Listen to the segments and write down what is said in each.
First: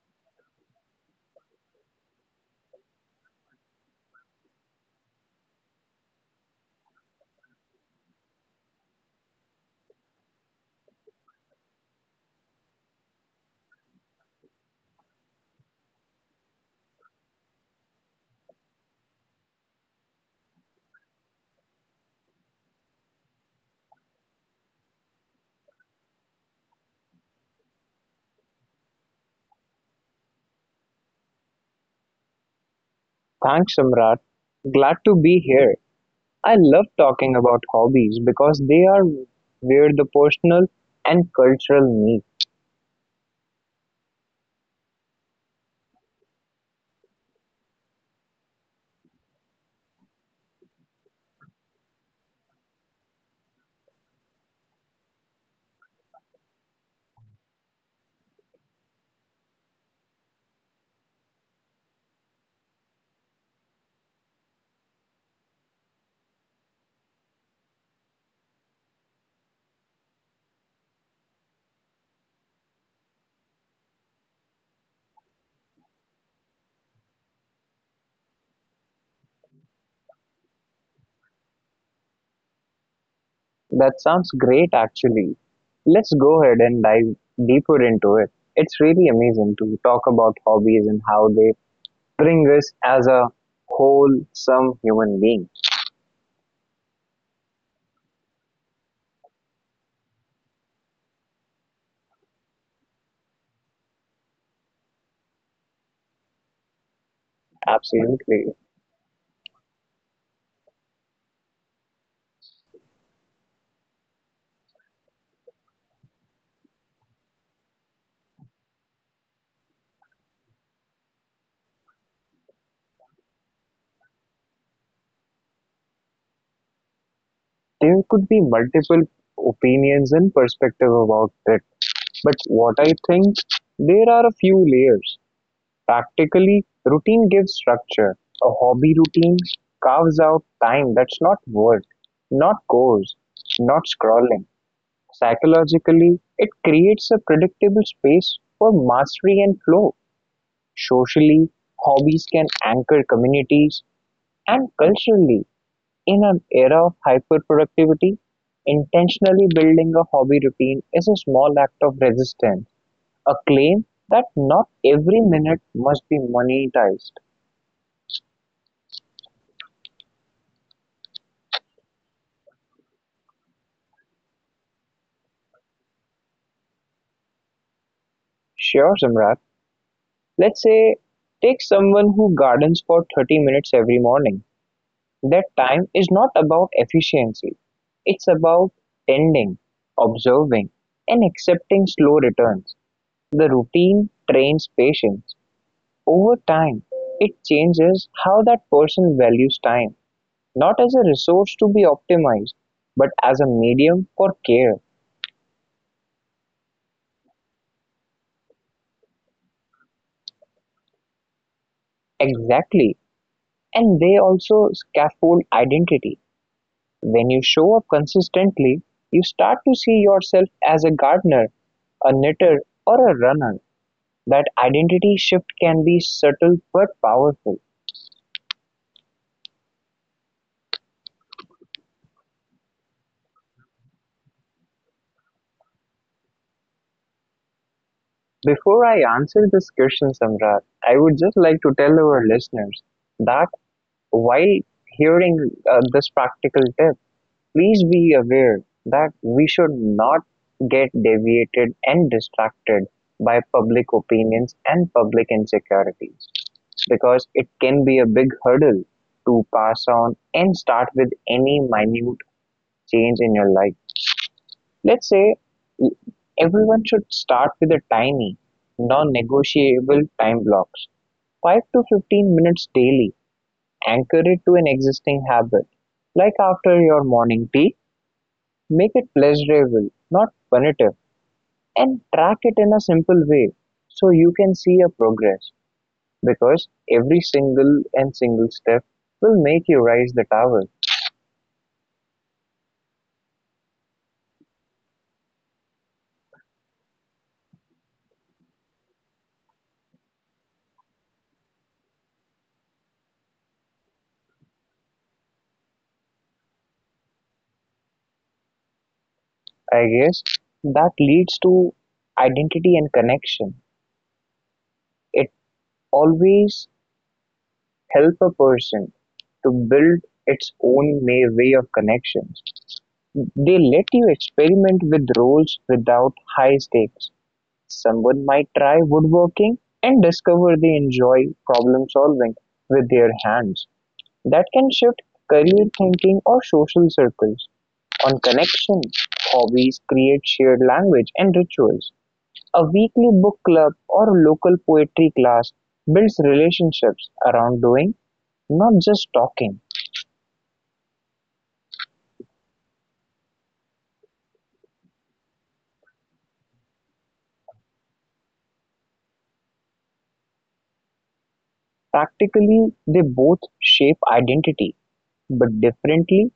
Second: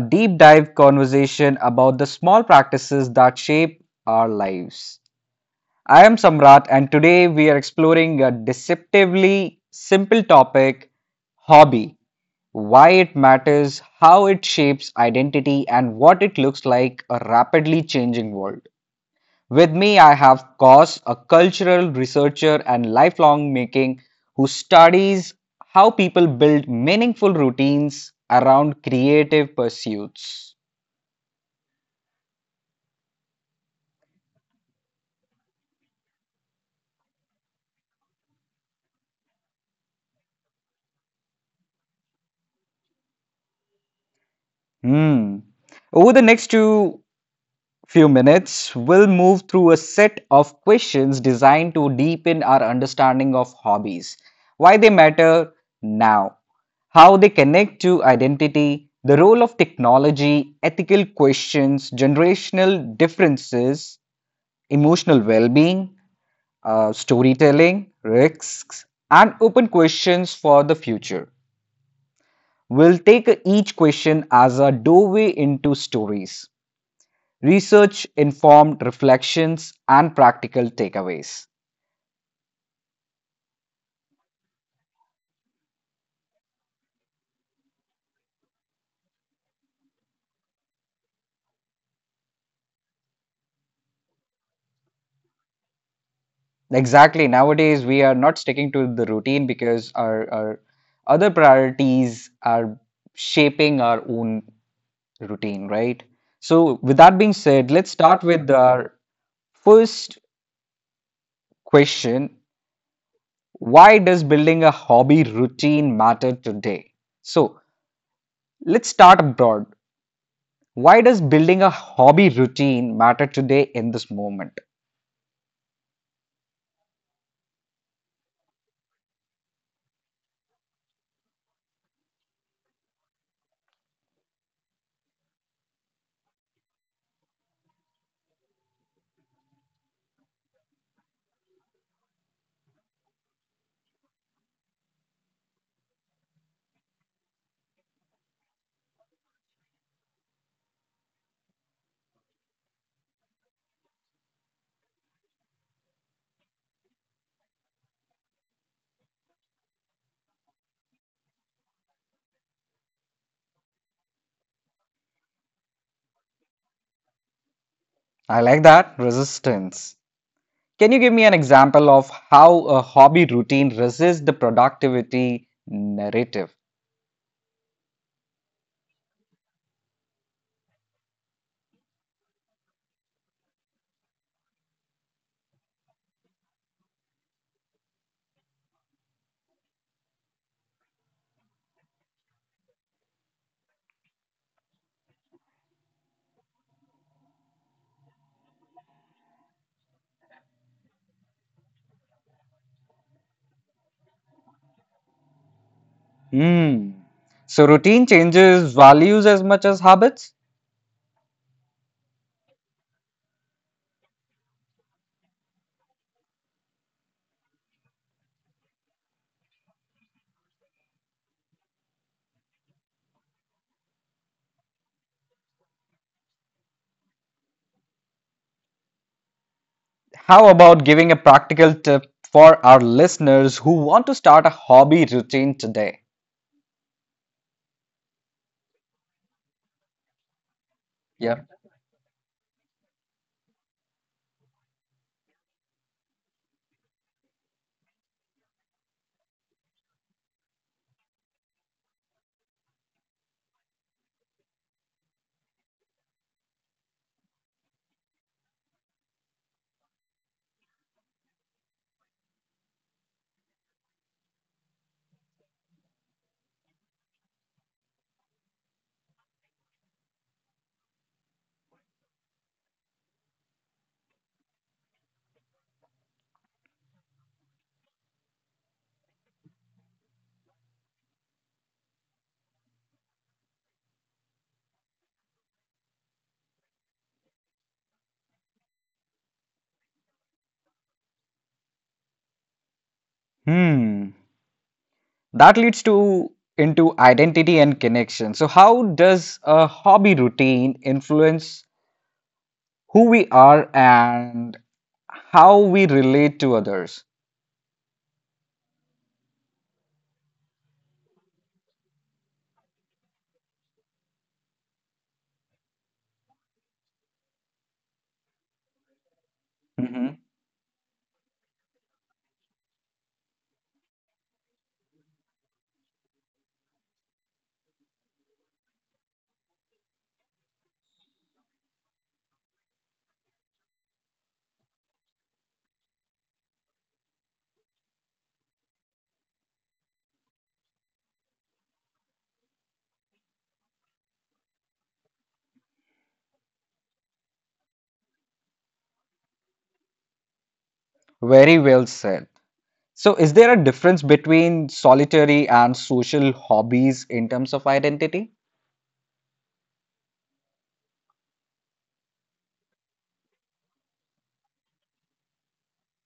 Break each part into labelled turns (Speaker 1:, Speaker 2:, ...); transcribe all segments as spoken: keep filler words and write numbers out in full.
Speaker 1: deep dive conversation about the small practices that shape our lives. I am Samrat, and today we are exploring a deceptively simple topic: hobby, why it matters, how it shapes identity, and what it looks like a rapidly changing world. With me, I have Kos, a cultural researcher and lifelong making who studies how people build meaningful routines around creative pursuits.
Speaker 2: Thanks, Samrat. Glad to be here. I love talking about hobbies because they are where the personal and cultural meet.
Speaker 1: Hmm. Over the next two few minutes, we'll move through a set of questions designed to deepen our understanding of hobbies, why they matter now, how they connect to identity, the role of technology, ethical questions, generational differences, emotional well being, uh, storytelling, risks, and open questions for the future. We'll take each question as a doorway into stories, research informed reflections, and practical takeaways.
Speaker 2: That sounds great, actually. Let's go ahead and dive deeper into it. It's really amazing to talk about hobbies and how they bring us as a wholesome human being.
Speaker 1: Exactly. Nowadays, we are not sticking to the routine because our, our other priorities are shaping our own routine, right? So, with that being said, let's start
Speaker 2: Absolutely.
Speaker 1: with our first question. Why does building a hobby routine matter today? So let's start abroad. Why does building a hobby routine matter today in this moment?
Speaker 2: There could be multiple opinions and perspective about it, but what I think, there are a few layers. Practically, routine gives structure; a hobby routine carves out time that's not work, not chores, not scrolling. Psychologically, it creates a predictable space for mastery and flow. Socially, hobbies can anchor communities, and culturally, in an era of hyperproductivity, intentionally building a hobby routine is a small act of resistance, a claim that not every minute must be monetized.
Speaker 1: I like that resistance. Can you give me an example of how a hobby routine resists the productivity narrative?
Speaker 2: Sure, Samrat. Let's say take someone who gardens for thirty minutes every morning. That time is not about efficiency, it's about tending, observing, and accepting slow returns. The routine trains patience. Over time, it changes how that person values time, not as a resource to be optimized, but as a medium for care.
Speaker 1: Hmm. So routine changes values as much as habits.
Speaker 2: Exactly. And they also scaffold identity. When you show up consistently, you start to see yourself as a gardener, a knitter, or a runner. That identity shift can be subtle but powerful.
Speaker 1: How about giving a practical tip for our listeners who want to start a hobby routine today?
Speaker 2: Before I answer this question, Samrat, I would just like
Speaker 1: Yeah.
Speaker 2: to tell our listeners that while hearing uh, this practical tip, please be aware that we should not get deviated and distracted by public opinions and public insecurities because it can be a big hurdle to pass on and start with any minute change in your life. Let's say everyone should start with a tiny, non negotiable time blocks five to fifteen minutes daily. Anchor it to an existing habit, like after your morning tea. Make it pleasurable, not punitive, and track it in a simple way so you can see a progress because every single and single step will make you rise the tower.
Speaker 1: Hmm. That leads to into identity and connection. So how does a hobby routine influence who we are and how we relate to others?
Speaker 2: I guess that leads to identity and connection. It always help a person to build
Speaker 1: Mhm.
Speaker 2: its own ma- way of connections. They let you experiment with roles without high stakes. Someone might try woodworking and discover they enjoy problem solving with their hands. That can shift career thinking or social circles. On connection, hobbies create shared language and rituals. A weekly book club or local poetry class builds relationships around doing, not just talking.
Speaker 1: Very well said. So is there a difference between solitary and social hobbies in terms of identity?
Speaker 2: Practically, they both shape identity, but differently.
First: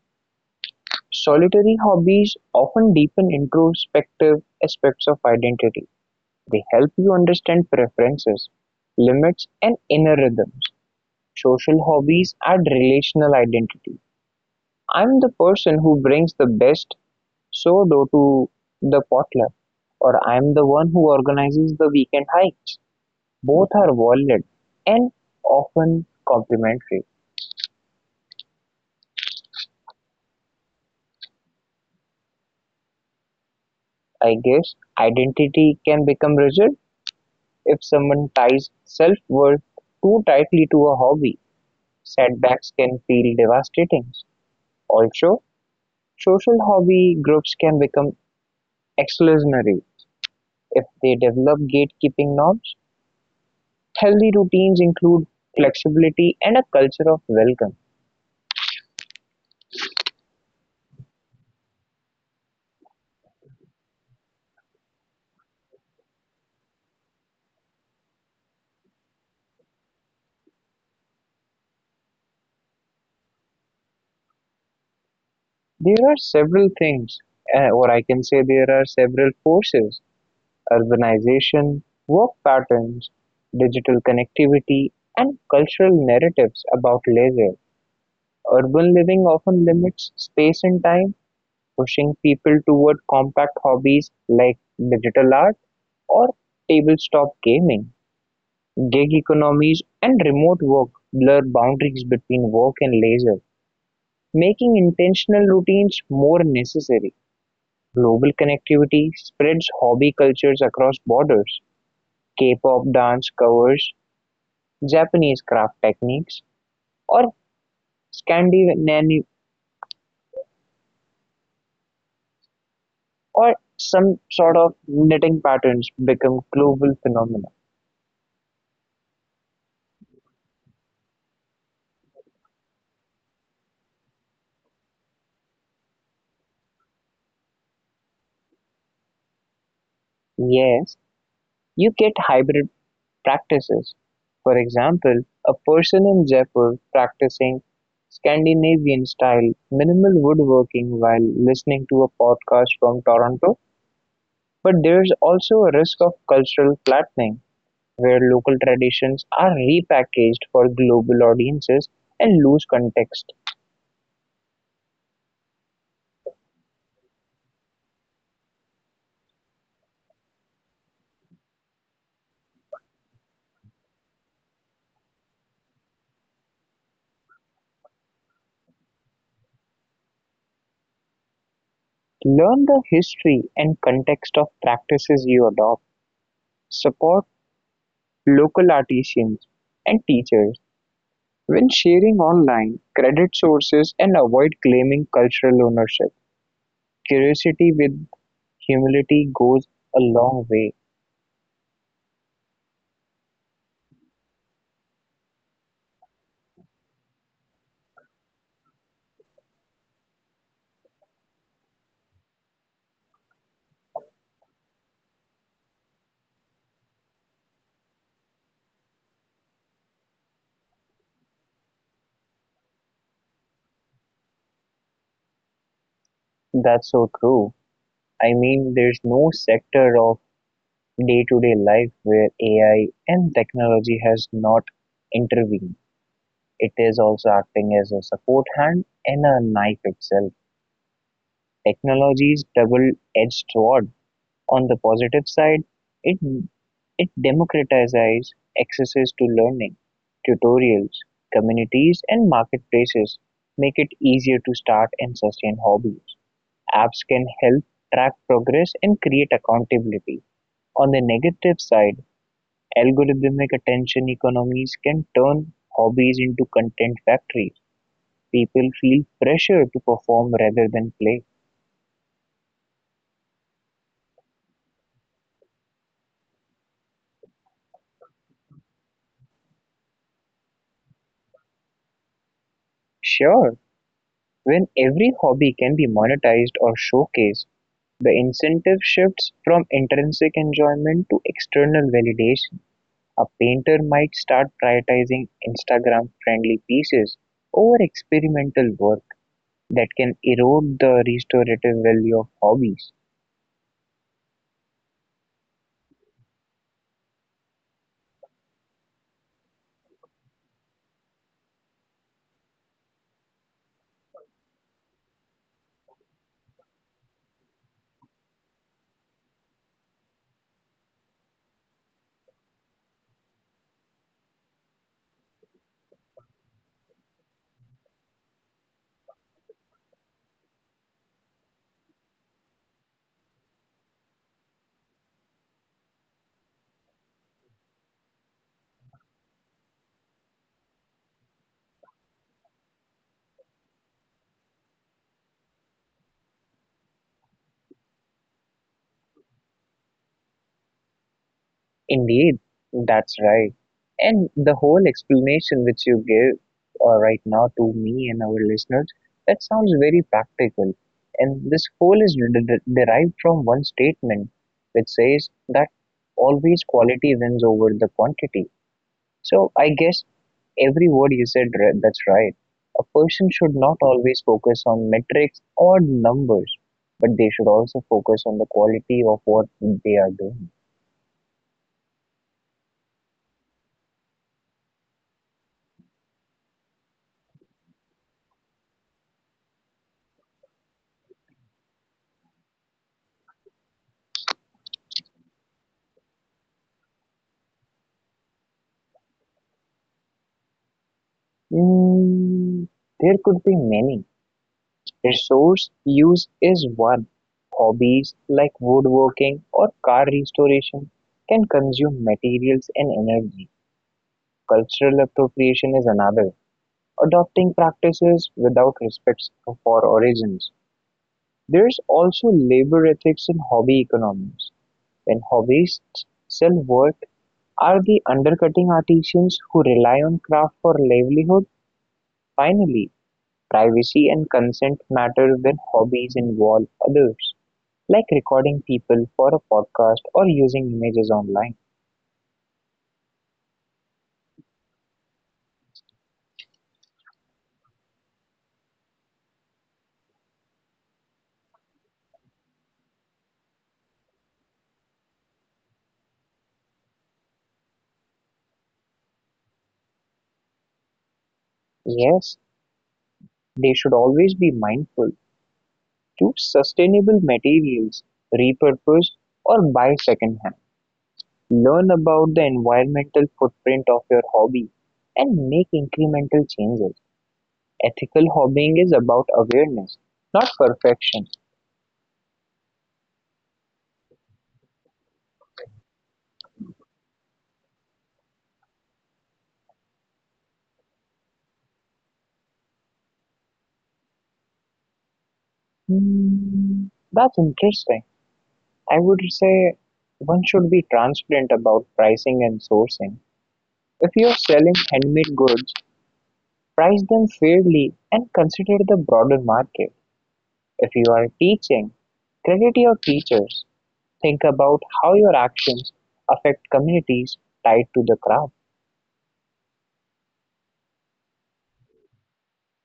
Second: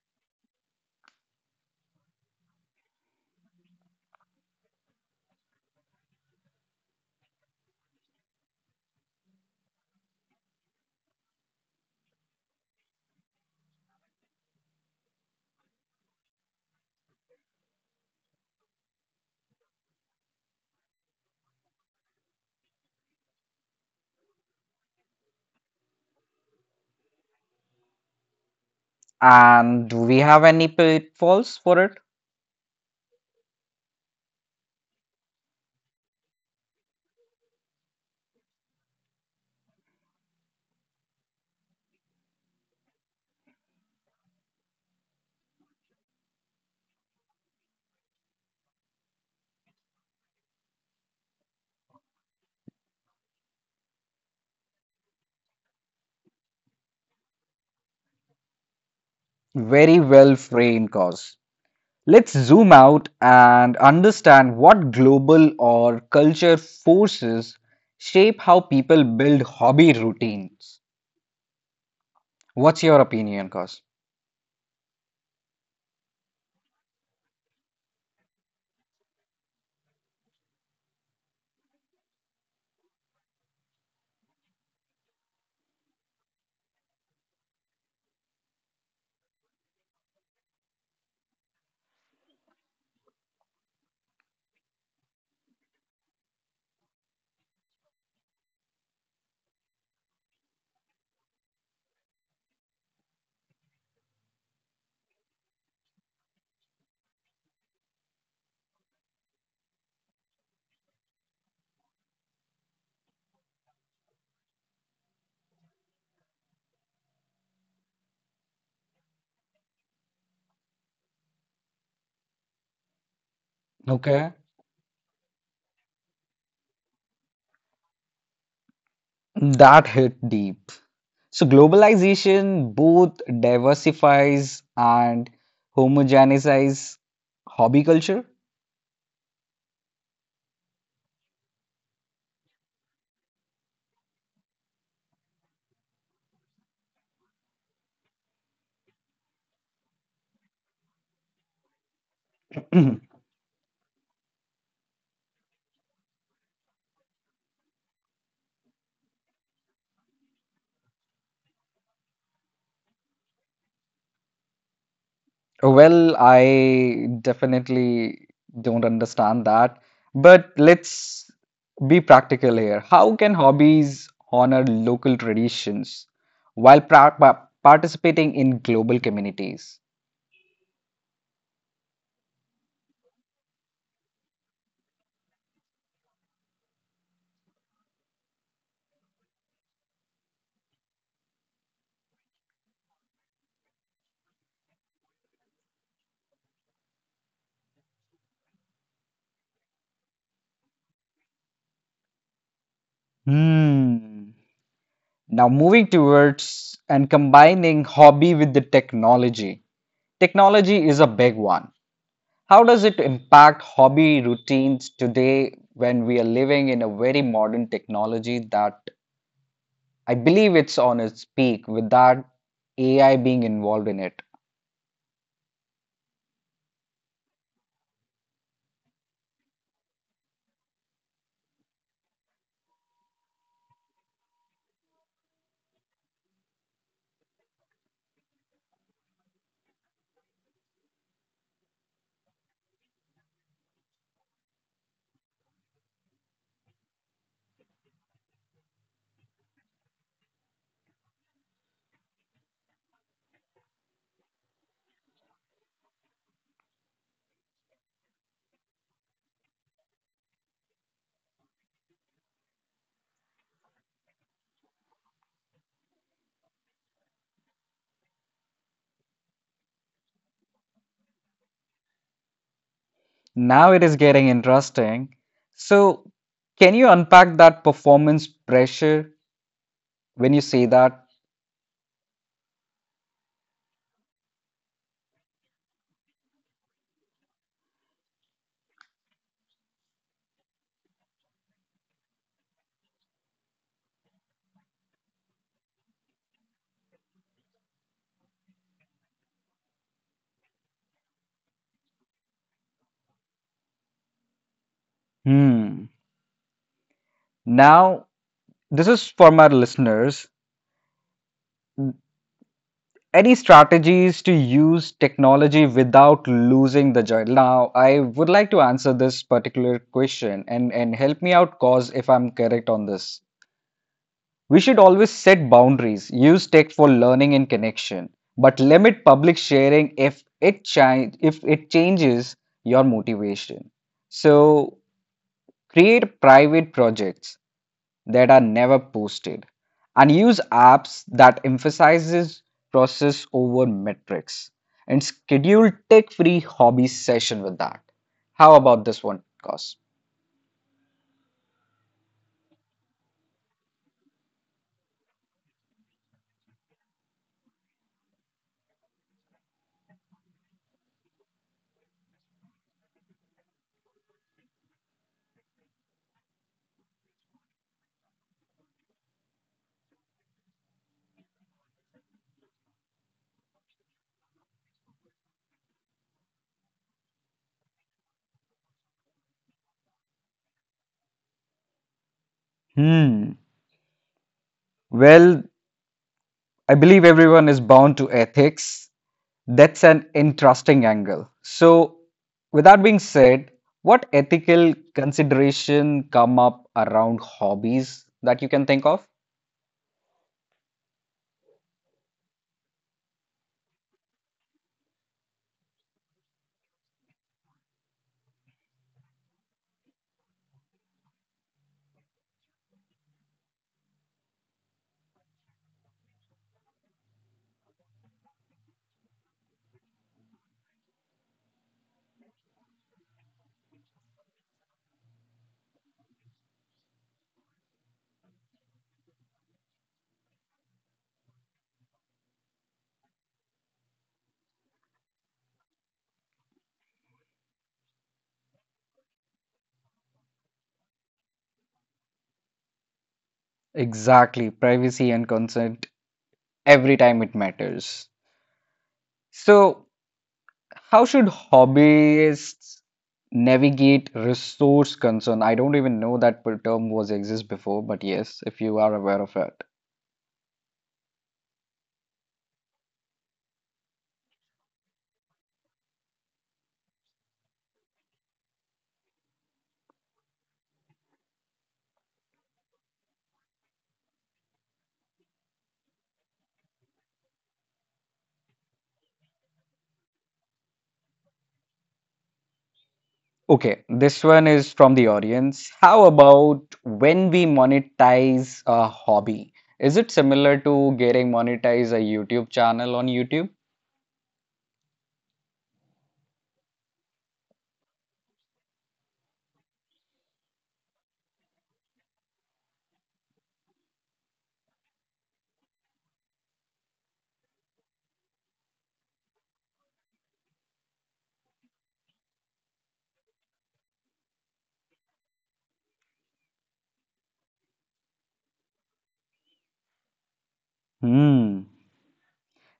Speaker 2: Solitary hobbies often deepen introspective aspects of identity; they help you understand preferences, limits, and inner rhythms. Social hobbies add relational identity. I'm the person who brings the best sourdough to the potluck, or I'm the one who organizes the weekend hikes. Both are valid and often complementary.
Speaker 1: And do we have any pitfalls for it?
Speaker 2: I guess identity can become rigid. If someone ties self-worth too tightly to a hobby, setbacks can feel devastating. Also, social hobby groups can become exclusionary if they develop gatekeeping norms. Healthy routines include flexibility and a culture of welcome.
Speaker 1: Very well framed cause. Let's zoom out and understand what global or culture forces shape how people build hobby routines. What's your opinion, Cos?
Speaker 2: There are several things, uh, or I can say there are several forces: urbanization, work patterns, digital connectivity, and cultural narratives about leisure. Urban living often limits space and time, pushing people toward compact hobbies like digital art or tabletop gaming. Gig economies and remote work blur boundaries between work and leisure, making intentional routines more necessary. Global connectivity spreads hobby cultures across borders. K-pop dance covers, Japanese craft techniques, or Scandinavian or some
Speaker 1: Okay.
Speaker 2: sort of knitting patterns become global phenomena.
Speaker 1: That hit deep. So globalization both diversifies and homogenizes hobby culture.
Speaker 2: Yes, you get hybrid practices. For example, a person in Jaipur practicing Scandinavian style minimal woodworking while listening to a podcast from Toronto. But there's also a risk of cultural flattening where local traditions are repackaged for global audiences and lose context.
Speaker 1: Well, I definitely don't understand that. But let's be practical here. How can hobbies honor local traditions while pra- pa- participating in global communities?
Speaker 2: Learn the history and context of practices you adopt. Support local artisans and teachers when sharing online, credit sources and avoid claiming cultural ownership. Curiosity with humility goes a long way.
Speaker 1: Hmm. Now, moving towards and combining hobby with the technology. Technology is a big one. How does it impact hobby routines today when we are living in a very modern technology that I believe it's on its peak without A I being involved in it?
Speaker 2: That's so true. I mean, there's no sector of day to day life where A I and technology has not intervened. It is also acting as a support hand and a knife itself. Technology's double edged sword. On the positive side, it it democratizes access to learning. Tutorials, communities, and marketplaces make it easier to start and sustain hobbies. Apps can help track progress and create accountability. On the negative side, algorithmic attention economies can turn hobbies into content factories. People feel pressure to perform rather than play.
Speaker 1: Now it is getting interesting. So, can you unpack that performance pressure when you say that?
Speaker 2: Sure, when every hobby can be monetized or showcased, the incentive shifts from intrinsic enjoyment to external validation; a painter might start prioritizing Instagram-friendly pieces over experimental work that can erode the restorative value of hobbies.
Speaker 1: Hmm. Now, this is for my listeners. Any strategies to use technology without losing the joy? Now, I would like to answer this particular question, and, and help me out, cause if I'm correct on this. We should always set boundaries, use tech for learning and connection, but limit public sharing if it chi- if it changes your motivation. So create private projects that are never posted, and use apps that emphasizes process over metrics and schedule tech-free hobby session with that. How about this one, Cos?
Speaker 2: Indeed, that's right. And the whole explanation which you gave uh, right now to me and our listeners, that sounds very practical. And this whole is de- de- derived from one statement which says that always quality wins over the quantity. So I guess every word you said, ri- that's right. A person should not always focus on metrics or numbers, but they should also focus on the quality of what they are doing.
Speaker 1: Hmm. Well, I believe everyone is bound to ethics. That's an interesting angle. So, with that being said, what ethical consideration come up around hobbies that you can think of?
Speaker 2: Mm, there could be many. Resource use is one. Hobbies like woodworking or car restoration can consume materials and energy. Cultural appropriation is another. Adopting practices without respect for origins. There's also labor ethics in hobby economies. When hobbyists sell work, are they undercutting artisans who rely on craft for livelihood? Finally, privacy and consent matter when hobbies involve others, like recording people for a podcast or using images online.
Speaker 1: Exactly, privacy and consent every time it matters. So, how should hobbyists navigate resource concern? I don't even know that per- term was exist before, but yes, if you are aware of it.
Speaker 2: Yes, they should always be mindful. Choose sustainable materials, repurpose or buy secondhand. Learn about the environmental footprint of your hobby and make incremental changes. Ethical hobbying is about awareness, not perfection.
Speaker 1: Okay, this one is from the audience. How about when we monetize a hobby? Is it similar to getting monetized a YouTube channel on YouTube?
Speaker 2: Hmm, that's interesting. I would say one should be transparent about pricing and sourcing. If you're selling handmade goods, price them fairly and consider the broader market. If you are teaching, credit your teachers. Think about how your actions affect communities tied to the craft.
Speaker 1: Hmm.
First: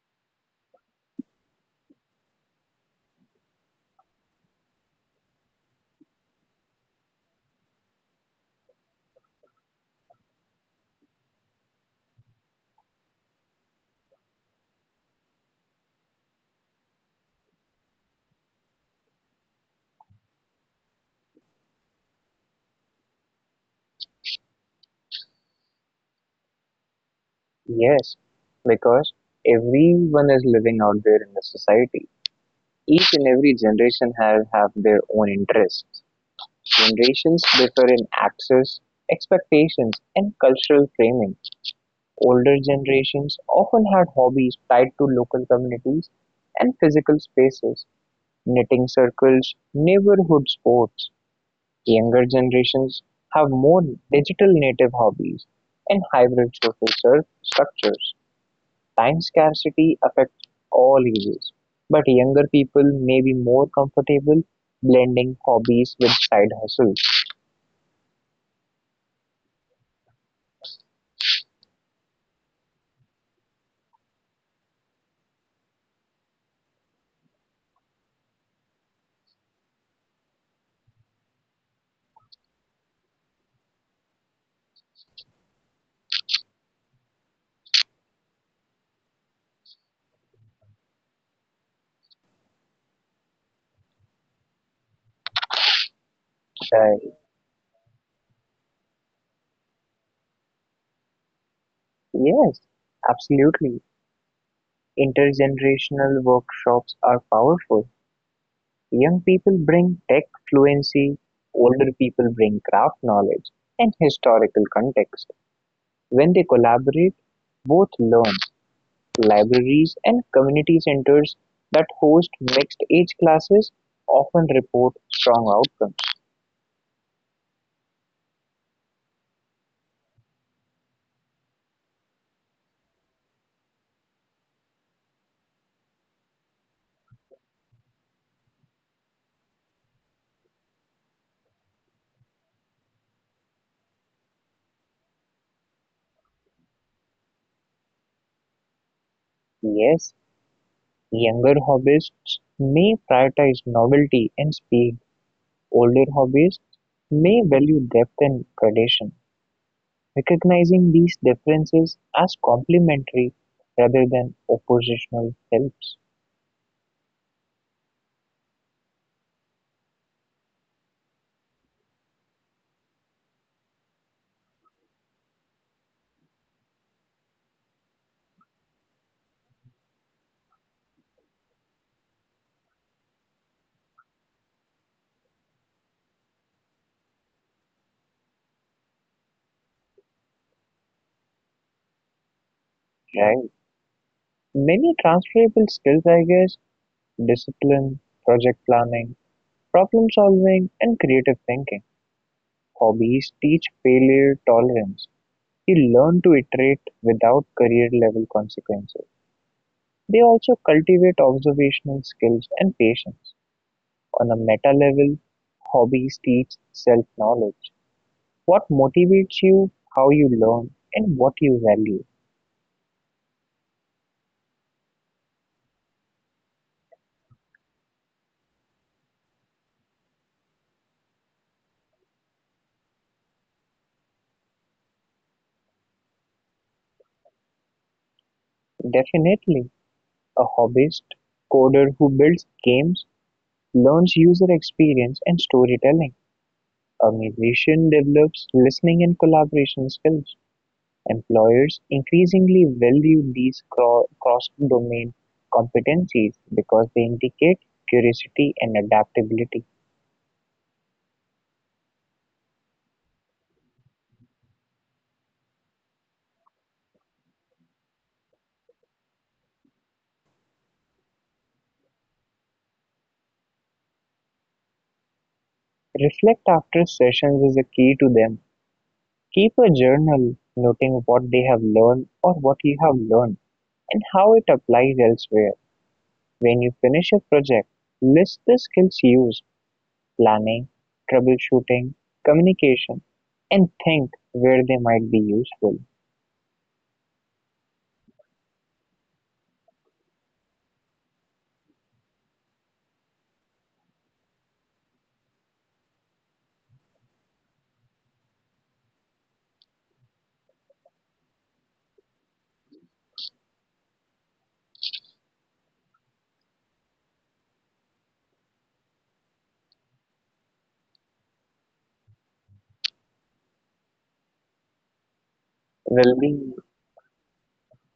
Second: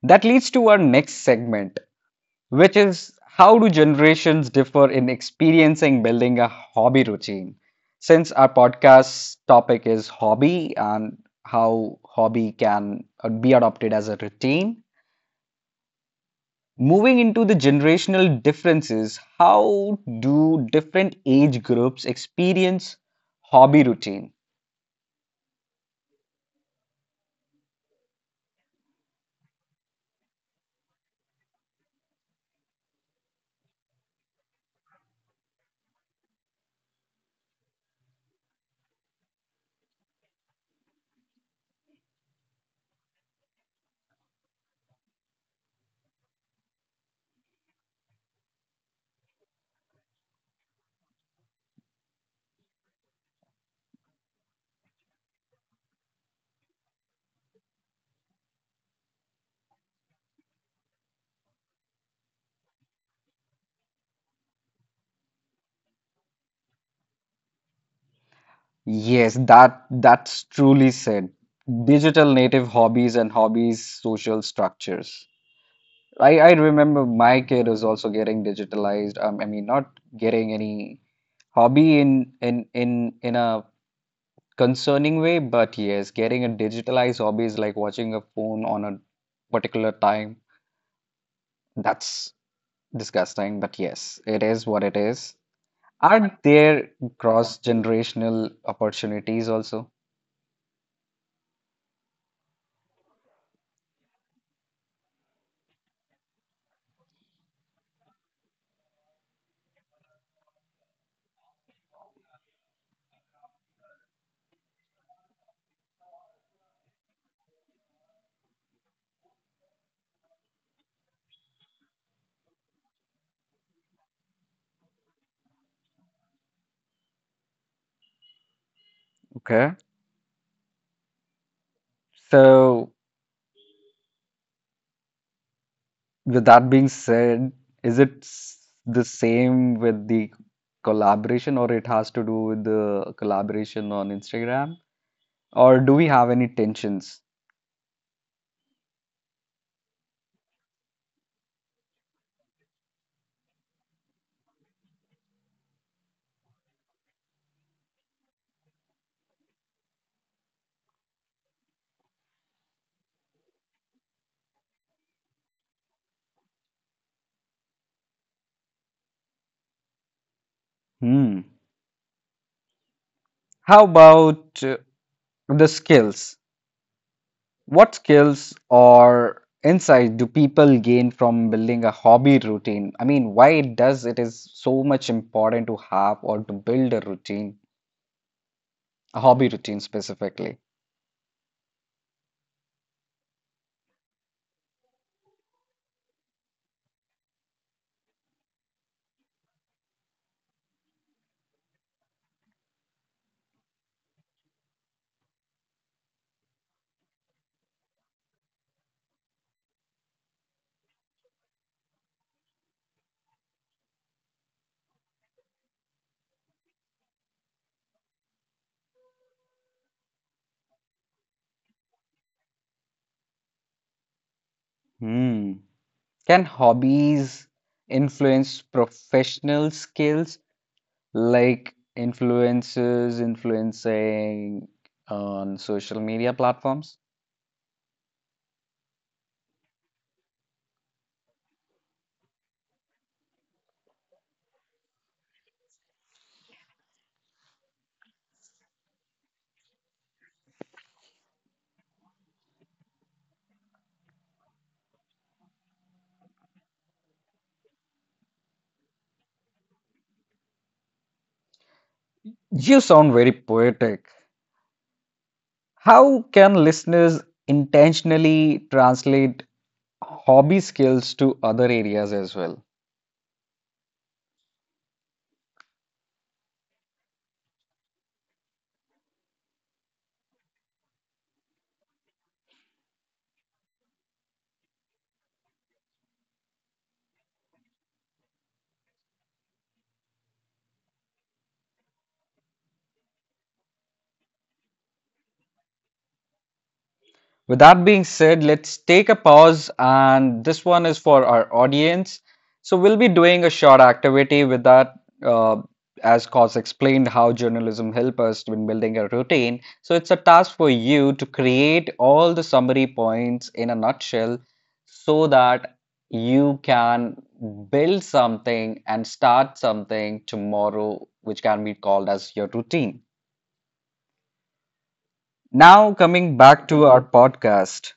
Speaker 1: That leads to our next segment, which is how do generations differ in experiencing building a hobby routine? Since our podcast topic is hobby and how hobby can uh, be adopted as a routine, moving into the generational differences, how do different age groups experience hobby routine?
Speaker 2: Yes, because everyone is living out there in the society. Each and every generation have, have their own interests. Generations differ in access, expectations, and cultural framing; older generations often had hobbies tied to local communities and physical spaces, knitting circles, neighborhood sports. Younger generations have more digital native hobbies and hybrid social cir- structures. Time scarcity affects all ages, but younger people may be more comfortable blending hobbies with side hustles.
Speaker 1: Yes, that that's truly said. Digital native hobbies and hobbies social structures. I, I remember my kid is also getting digitalized. Um, I mean, not getting any hobby in in in in a concerning way, but yes, getting a digitalized hobby is like watching a phone on a particular time. That's disgusting, but yes, it is what it is. Are there
Speaker 2: Right.
Speaker 1: cross-generational opportunities also?
Speaker 2: Yes, absolutely. Intergenerational workshops are powerful. Young people bring tech fluency, older people bring craft knowledge and historical context. When they collaborate, both learn. Libraries and community centers that host mixed age classes often report strong outcomes.
Speaker 1: Okay. So, with that being said, is it s- the same with the collaboration, or it has to do with the collaboration on Instagram? Or do we have any tensions?
Speaker 2: Yes, younger hobbyists may prioritize novelty and speed, older hobbyists may value depth and tradition. Recognizing these differences as complementary rather than oppositional helps.
Speaker 1: Hmm. How about uh, the skills? What skills or insight do people gain from building a hobby routine? I mean, why it does it is so much important to have or to build a routine, a hobby routine specifically.
Speaker 2: Right. Many transferable skills, I guess: discipline, project planning, problem solving, and creative thinking. Hobbies teach failure tolerance. You learn to iterate without career level consequences. They also cultivate observational skills and patience. On a meta level, hobbies teach self knowledge. What motivates you, how you learn, and what you value.
Speaker 1: Hmm. Can hobbies influence professional skills like influencers influencing on social media platforms?
Speaker 2: Definitely, a hobbyist coder who builds games learns user experience and storytelling. A musician develops listening and collaboration skills. Employers increasingly value these cro- cross-domain competencies because they indicate curiosity and adaptability.
Speaker 1: You sound very poetic. How can listeners intentionally translate hobby skills to other areas as well?
Speaker 2: Reflect after sessions is a key to them. Keep a journal noting what they have learned or what you have learned, and how it applies elsewhere. When you finish a project, list the skills used: planning, troubleshooting, communication, and think where they might be useful.
Speaker 1: With that being said, let's take a pause, and this one is for our audience. So, we'll be doing a short activity with that. Uh, as Cos explained, how journalism help us in building a routine. So, it's a task for you to create all the summary points in a nutshell so that you can build something and start something tomorrow, which can be called as your routine. Now,
Speaker 2: Well,
Speaker 1: coming back to our podcast.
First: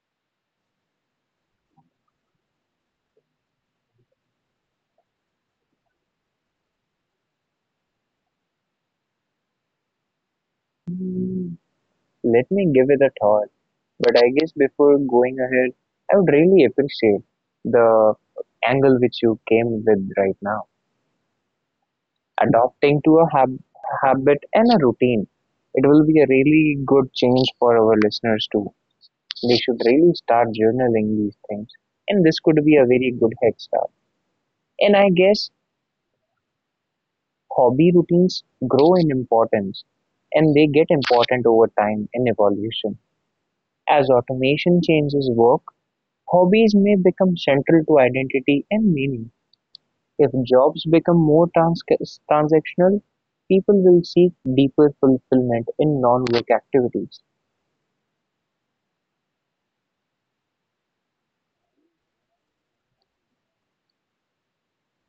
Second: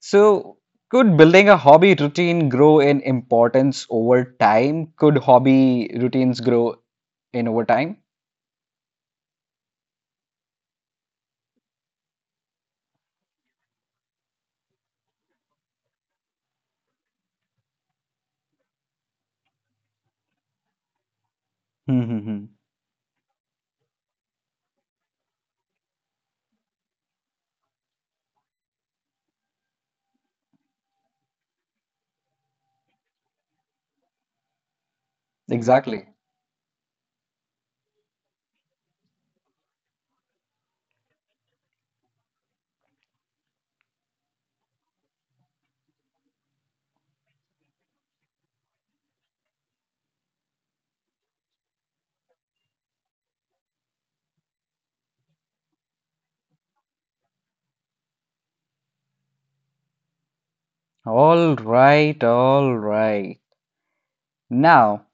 Speaker 1: So, could building a hobby routine grow in importance over time? Could hobby routines grow in over time?
Speaker 2: the- let me give it a thought. But I guess before going ahead, I would really appreciate the angle which you came with right now.
Speaker 1: Hmm, hmm, hmm.
Speaker 2: Adopting to a hab- habit and a routine. It will be a really good change for our listeners too. They should really start journaling these things, and this could be a very good head start. And I guess
Speaker 1: Exactly.
Speaker 2: hobby routines grow in importance and they get important over time in evolution. As automation changes work, hobbies may become central to identity and meaning. If jobs become more trans- transactional, people will seek deeper fulfillment in non work activities.
Speaker 1: All right, all right. Now,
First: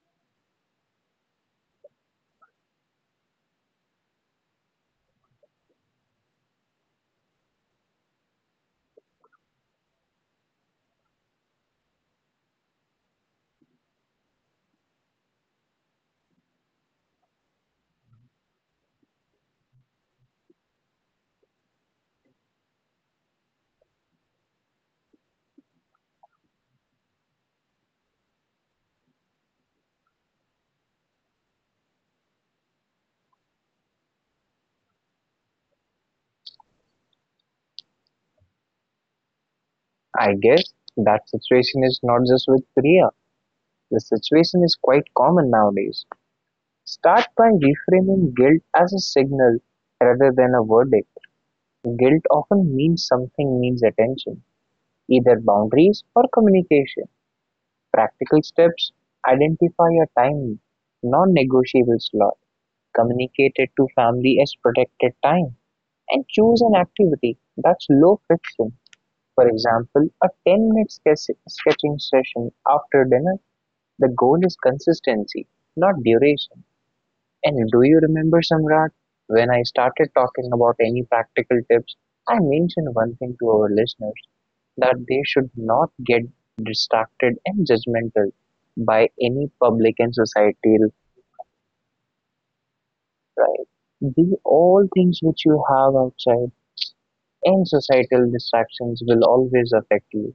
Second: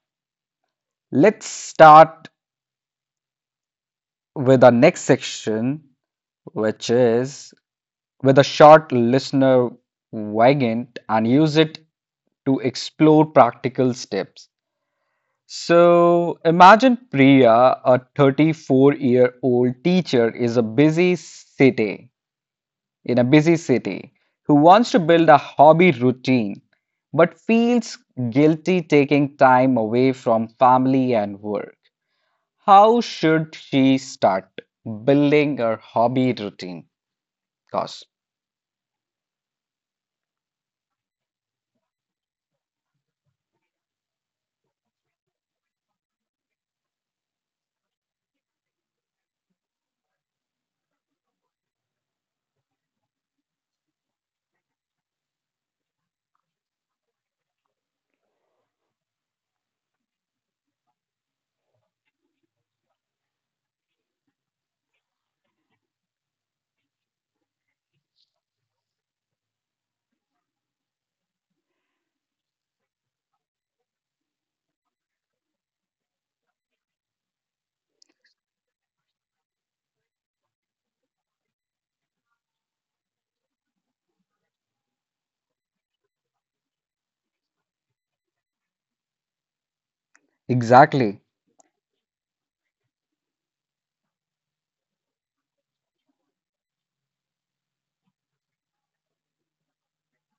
Speaker 1: let's start with our next section, which is with a short listener wagon and use it to explore practical steps. So imagine Priya, a thirty-four-year-old teacher, is a busy city in a busy city who wants to build a hobby routine but feels guilty taking time away from family and work. How should she start building her hobby routine? Cause
Speaker 2: I guess that situation is not just with Priya, the situation is quite common nowadays. Start by reframing guilt as a signal rather than a verdict. Guilt often means something needs attention, either boundaries or communication. Practical steps: identify a time, non negotiable slot, communicate it to family as protected time, and choose an activity that's low friction. For example, a ten minute sketch- sketching session after dinner. The goal is consistency, not duration. And do you remember, Samrat, when I started talking about any practical tips, I mentioned one thing to our listeners that they should not get distracted and judgmental by any public and societal
Speaker 1: exactly.
Speaker 2: pride. The all things which you have outside and societal distractions will always affect you.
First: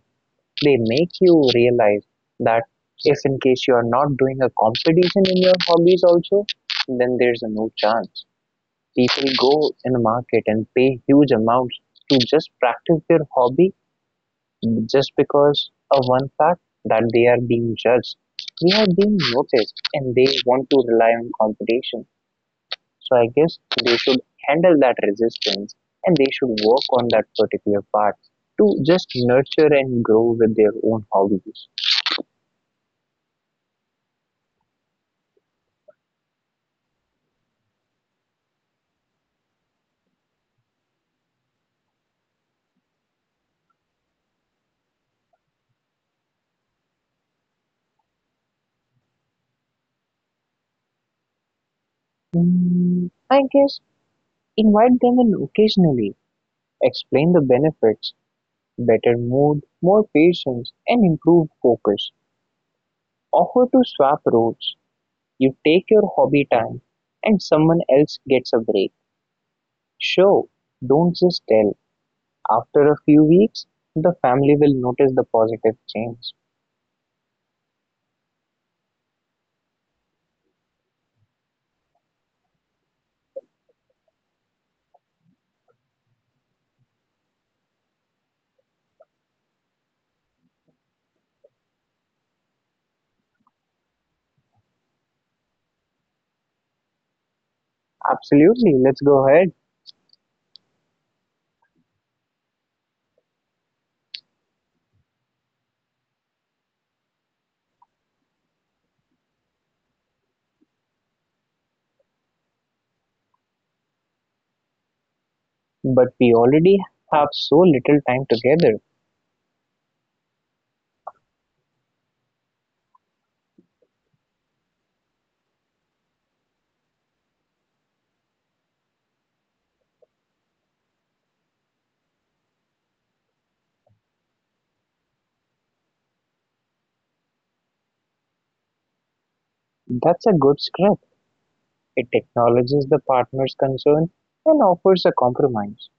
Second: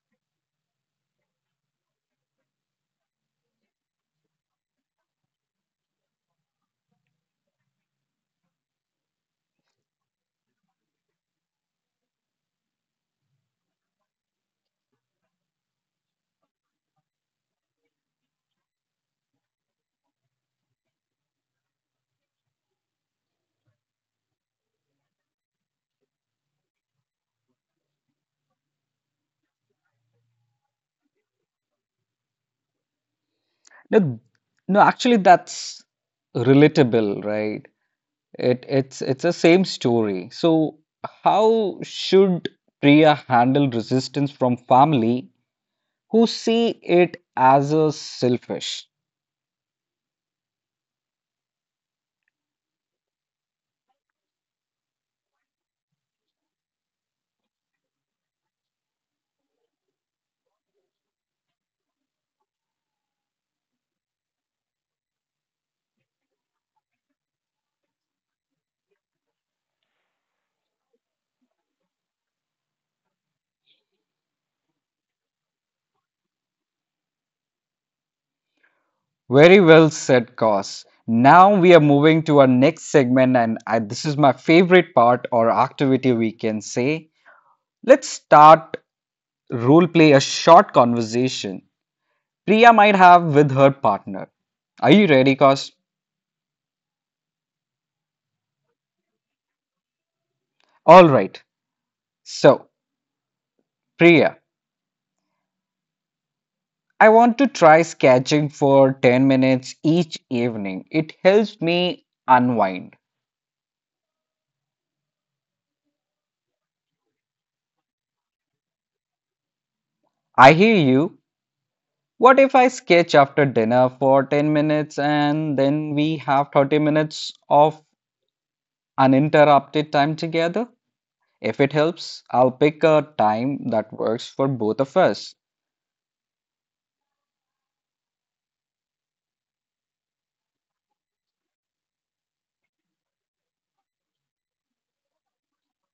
Speaker 2: They make you realize that if in case you are not doing a competition in your hobbies also, then there's a no chance. People go in a market and pay huge amounts to just practice their hobby just because of one fact that they are being judged. We are being noticed and they want to rely on competition. So I guess they should handle that resistance and they should work on that particular part to just nurture and grow with their own hobbies.
Speaker 1: No, no, actually that's relatable, right? It it's it's the same story. So how should Priya handle resistance from family who see it as a selfish?
Speaker 2: Mm, I guess invite them in occasionally, explain the benefits, better mood, more patience, and improved focus. Offer to swap roles. You take your hobby time and someone else gets a break. Show, don't just tell. After a few weeks, the family will notice the positive change.
Speaker 1: Very well said, Cos. Now we are moving to our next segment, and I, this is my favorite part or activity we can say. Let's start role play a short conversation Priya might have with her partner. Are you ready, Cos?
Speaker 2: Absolutely, let's go ahead.
Speaker 1: All right. So, Priya, I want to try sketching for ten minutes each evening. It helps me unwind.
Speaker 2: But we already have so little time together.
Speaker 1: I hear you. What if I sketch after dinner for ten minutes and then we have thirty minutes of uninterrupted time together? If it helps, I'll pick a time that works for both of us.
Speaker 2: That's a good script. It acknowledges the partner's concern and offers a compromise.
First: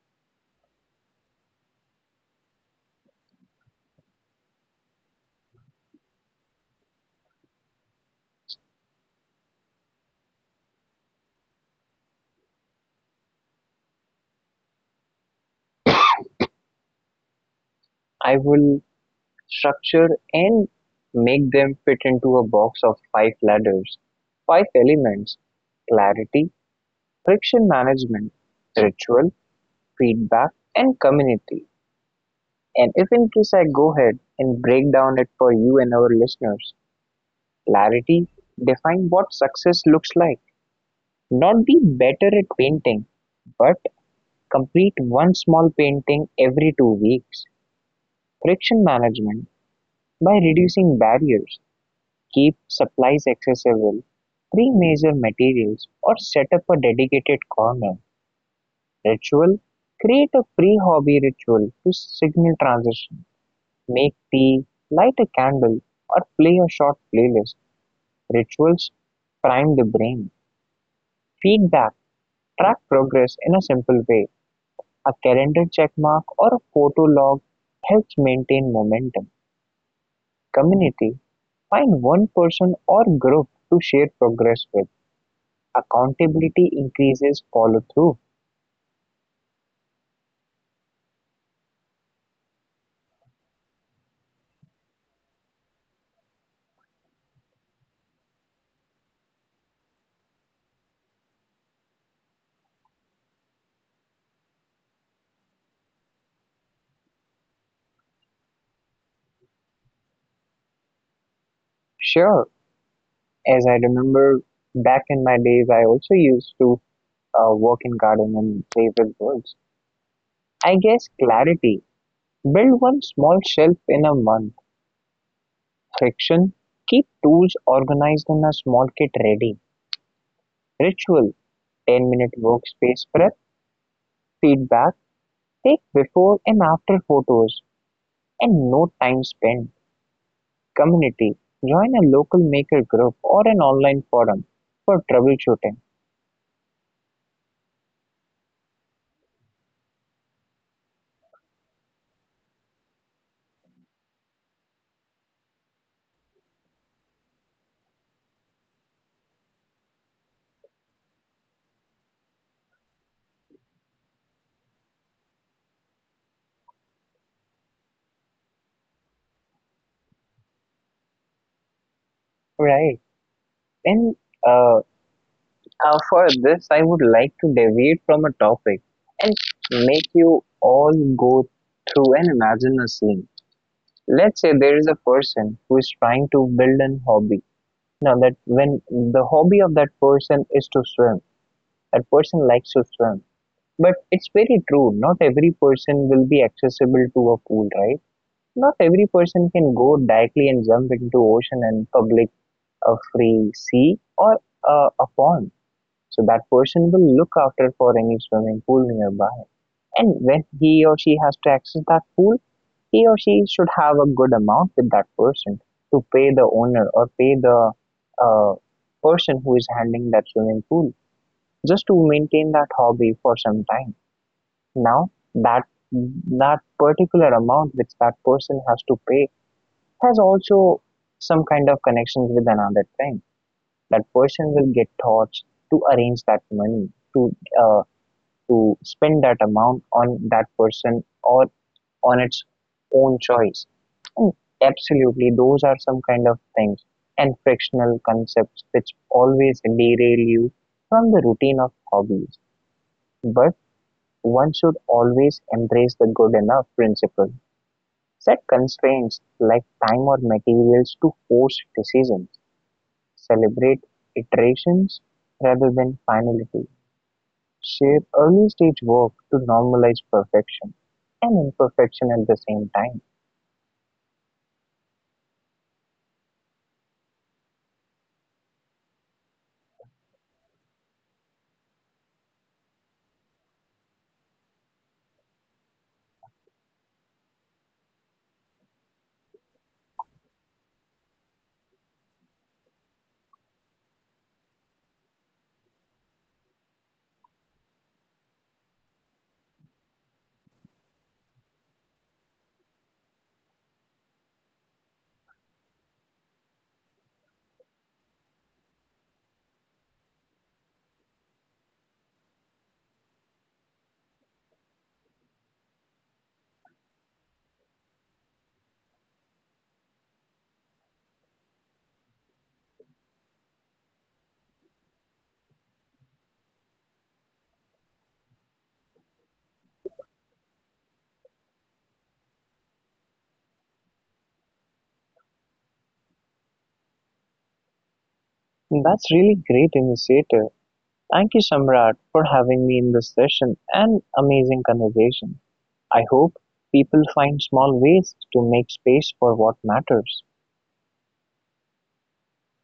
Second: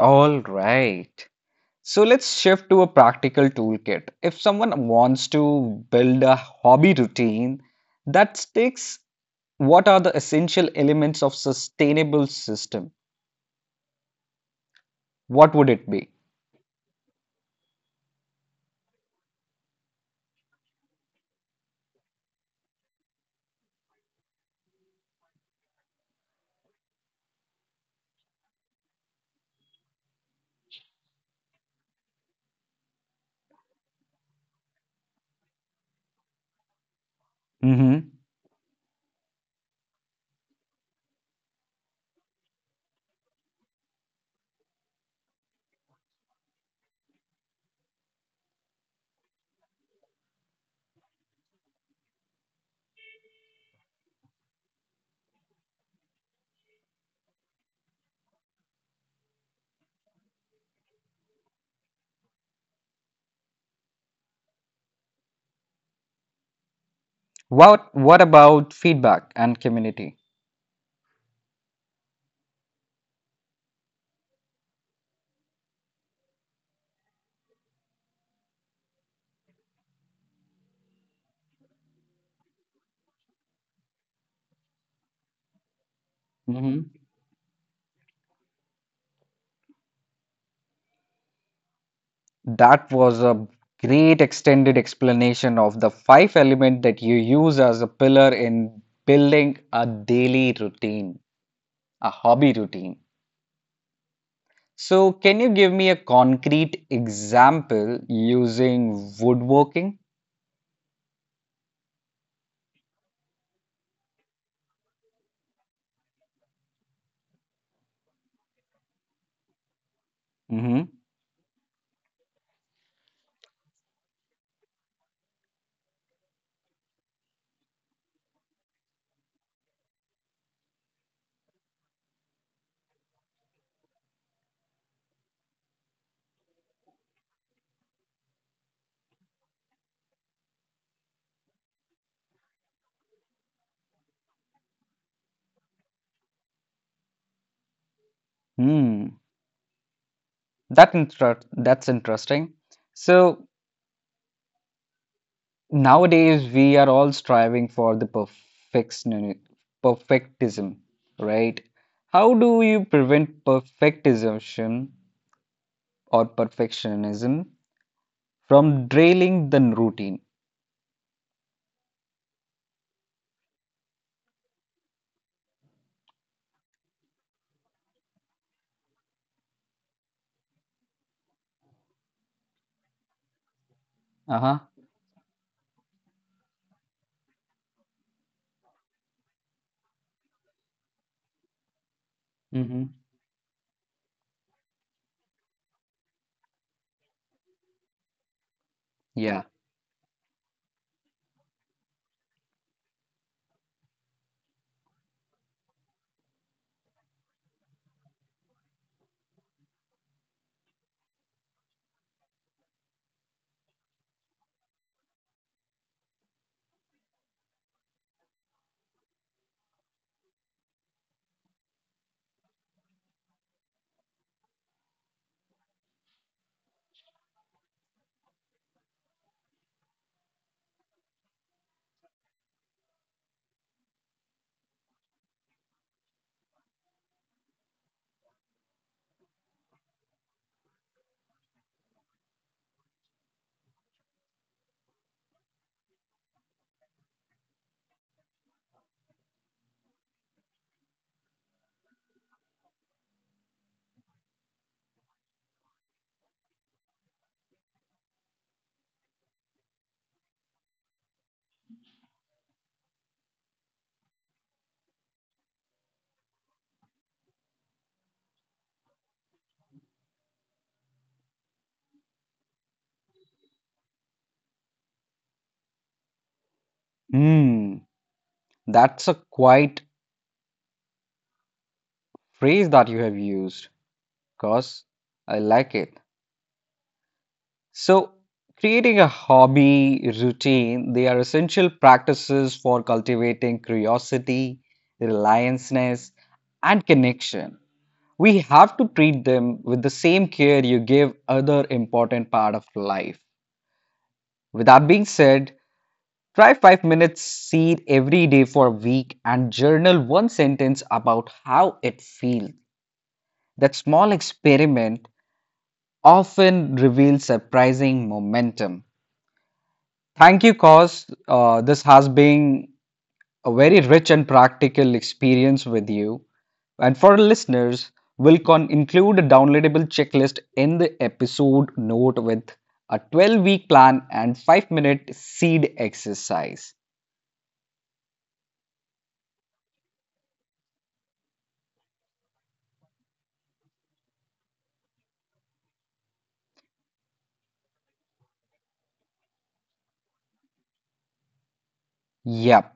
Speaker 1: All right. So let's shift to a practical toolkit. If someone wants to build a hobby routine that sticks, what are the essential elements of sustainable system? What would it be?
Speaker 2: I will structure and make them fit into a box of five ladders. Five elements: clarity, friction management, ritual, feedback, and community. And if in case I go ahead and break down it for you and our listeners,
Speaker 1: Hmm.
Speaker 2: clarity: define what success looks like. Not be better at painting, but complete one small painting every two weeks. Friction management: by reducing barriers, keep supplies accessible, pre-measure materials, or set up a dedicated corner. Ritual: create a pre hobby ritual to signal transition. Make tea, light a candle, or play a short playlist.
Speaker 1: What what about
Speaker 2: Rituals
Speaker 1: feedback and
Speaker 2: prime the
Speaker 1: community?
Speaker 2: brain. Feedback: track progress in a simple way. A calendar checkmark or a photo log helps maintain momentum. Community: find one person or group to share progress with.
Speaker 1: Hmm,
Speaker 2: Accountability increases follow-through.
Speaker 1: that was a great extended explanation of the five element that you use as a pillar in building a daily routine, a hobby routine. So can you give me a concrete example using woodworking?
Speaker 2: Sure, as I remember back in my days, I also used to uh, work in garden and play with birds.
Speaker 1: Mm-hmm.
Speaker 2: I guess clarity. Build one small shelf in a month. Friction. Keep tools organized in a small kit ready. Ritual. ten minute workspace prep. Feedback. Take before and after photos and no time spent. Community. Join a local maker group or an online forum for troubleshooting.
Speaker 1: Hmm. That inter- that's interesting. So nowadays, we are all striving for the perfection, perfectism, right? How do you prevent perfectism or perfectionism from derailing the routine?
Speaker 2: Right. And uh, uh, for this, I would like to deviate from a topic and make you all go through and imagine a scene. Let's
Speaker 1: Uh-huh.
Speaker 2: say there is a person who is trying to build an hobby. Now, that when the hobby of that person is to swim, that person likes to
Speaker 1: Mm-hmm.
Speaker 2: swim. But it's very true, not every person will be accessible to a pool, right? Not every
Speaker 1: Yeah.
Speaker 2: person can go directly and jump into ocean and public a free sea or uh, a pond. So that person will look after for any swimming pool nearby. And when he or she has to access that pool, he or she should have a good amount with that person to pay the owner or pay the uh, person who is handling that swimming pool just to maintain that hobby for some time. Now that that particular amount which that person has to pay has also some kind of connections with another thing. That person will get thoughts to arrange that money to uh, to spend that amount on that person or on its own choice. And absolutely, those are some kind of things and frictional concepts which always derail you from the routine of hobbies. But one should always embrace the good enough principle. Set constraints like time or materials to force decisions. Celebrate iterations rather than finality. Shape early-stage work to normalize perfection and imperfection at the same time.
Speaker 1: Hmm. That's a quite phrase that you have used, cause. I like it. So, creating a hobby routine, they are essential practices for cultivating curiosity, relianceness, and connection. We have to treat them with the same care you give other important part of life. With that being said, try five minutes seed every day for a week and journal one sentence about how it feels. That small experiment often reveals surprising momentum. Thank you, Cos. Uh, this has been a very rich and practical experience with you. And for our listeners, we'll con- include a downloadable checklist in the episode note with a twelve week plan and five minute seed exercise.
Speaker 2: That's really great initiative. Thank you, Samrat, for having me in this session and amazing conversation. I hope people find small ways to make space for what matters.
Speaker 1: Yep.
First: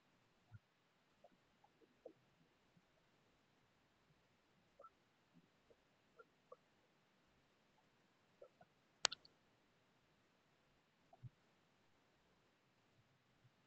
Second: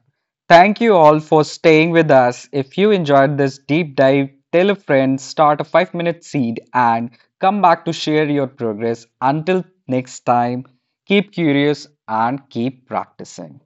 Speaker 1: Thank you all for staying with us. If you enjoyed this deep dive, tell a friend, start a five minute seed, and come back to share your progress. Until next time, keep curious and keep practicing.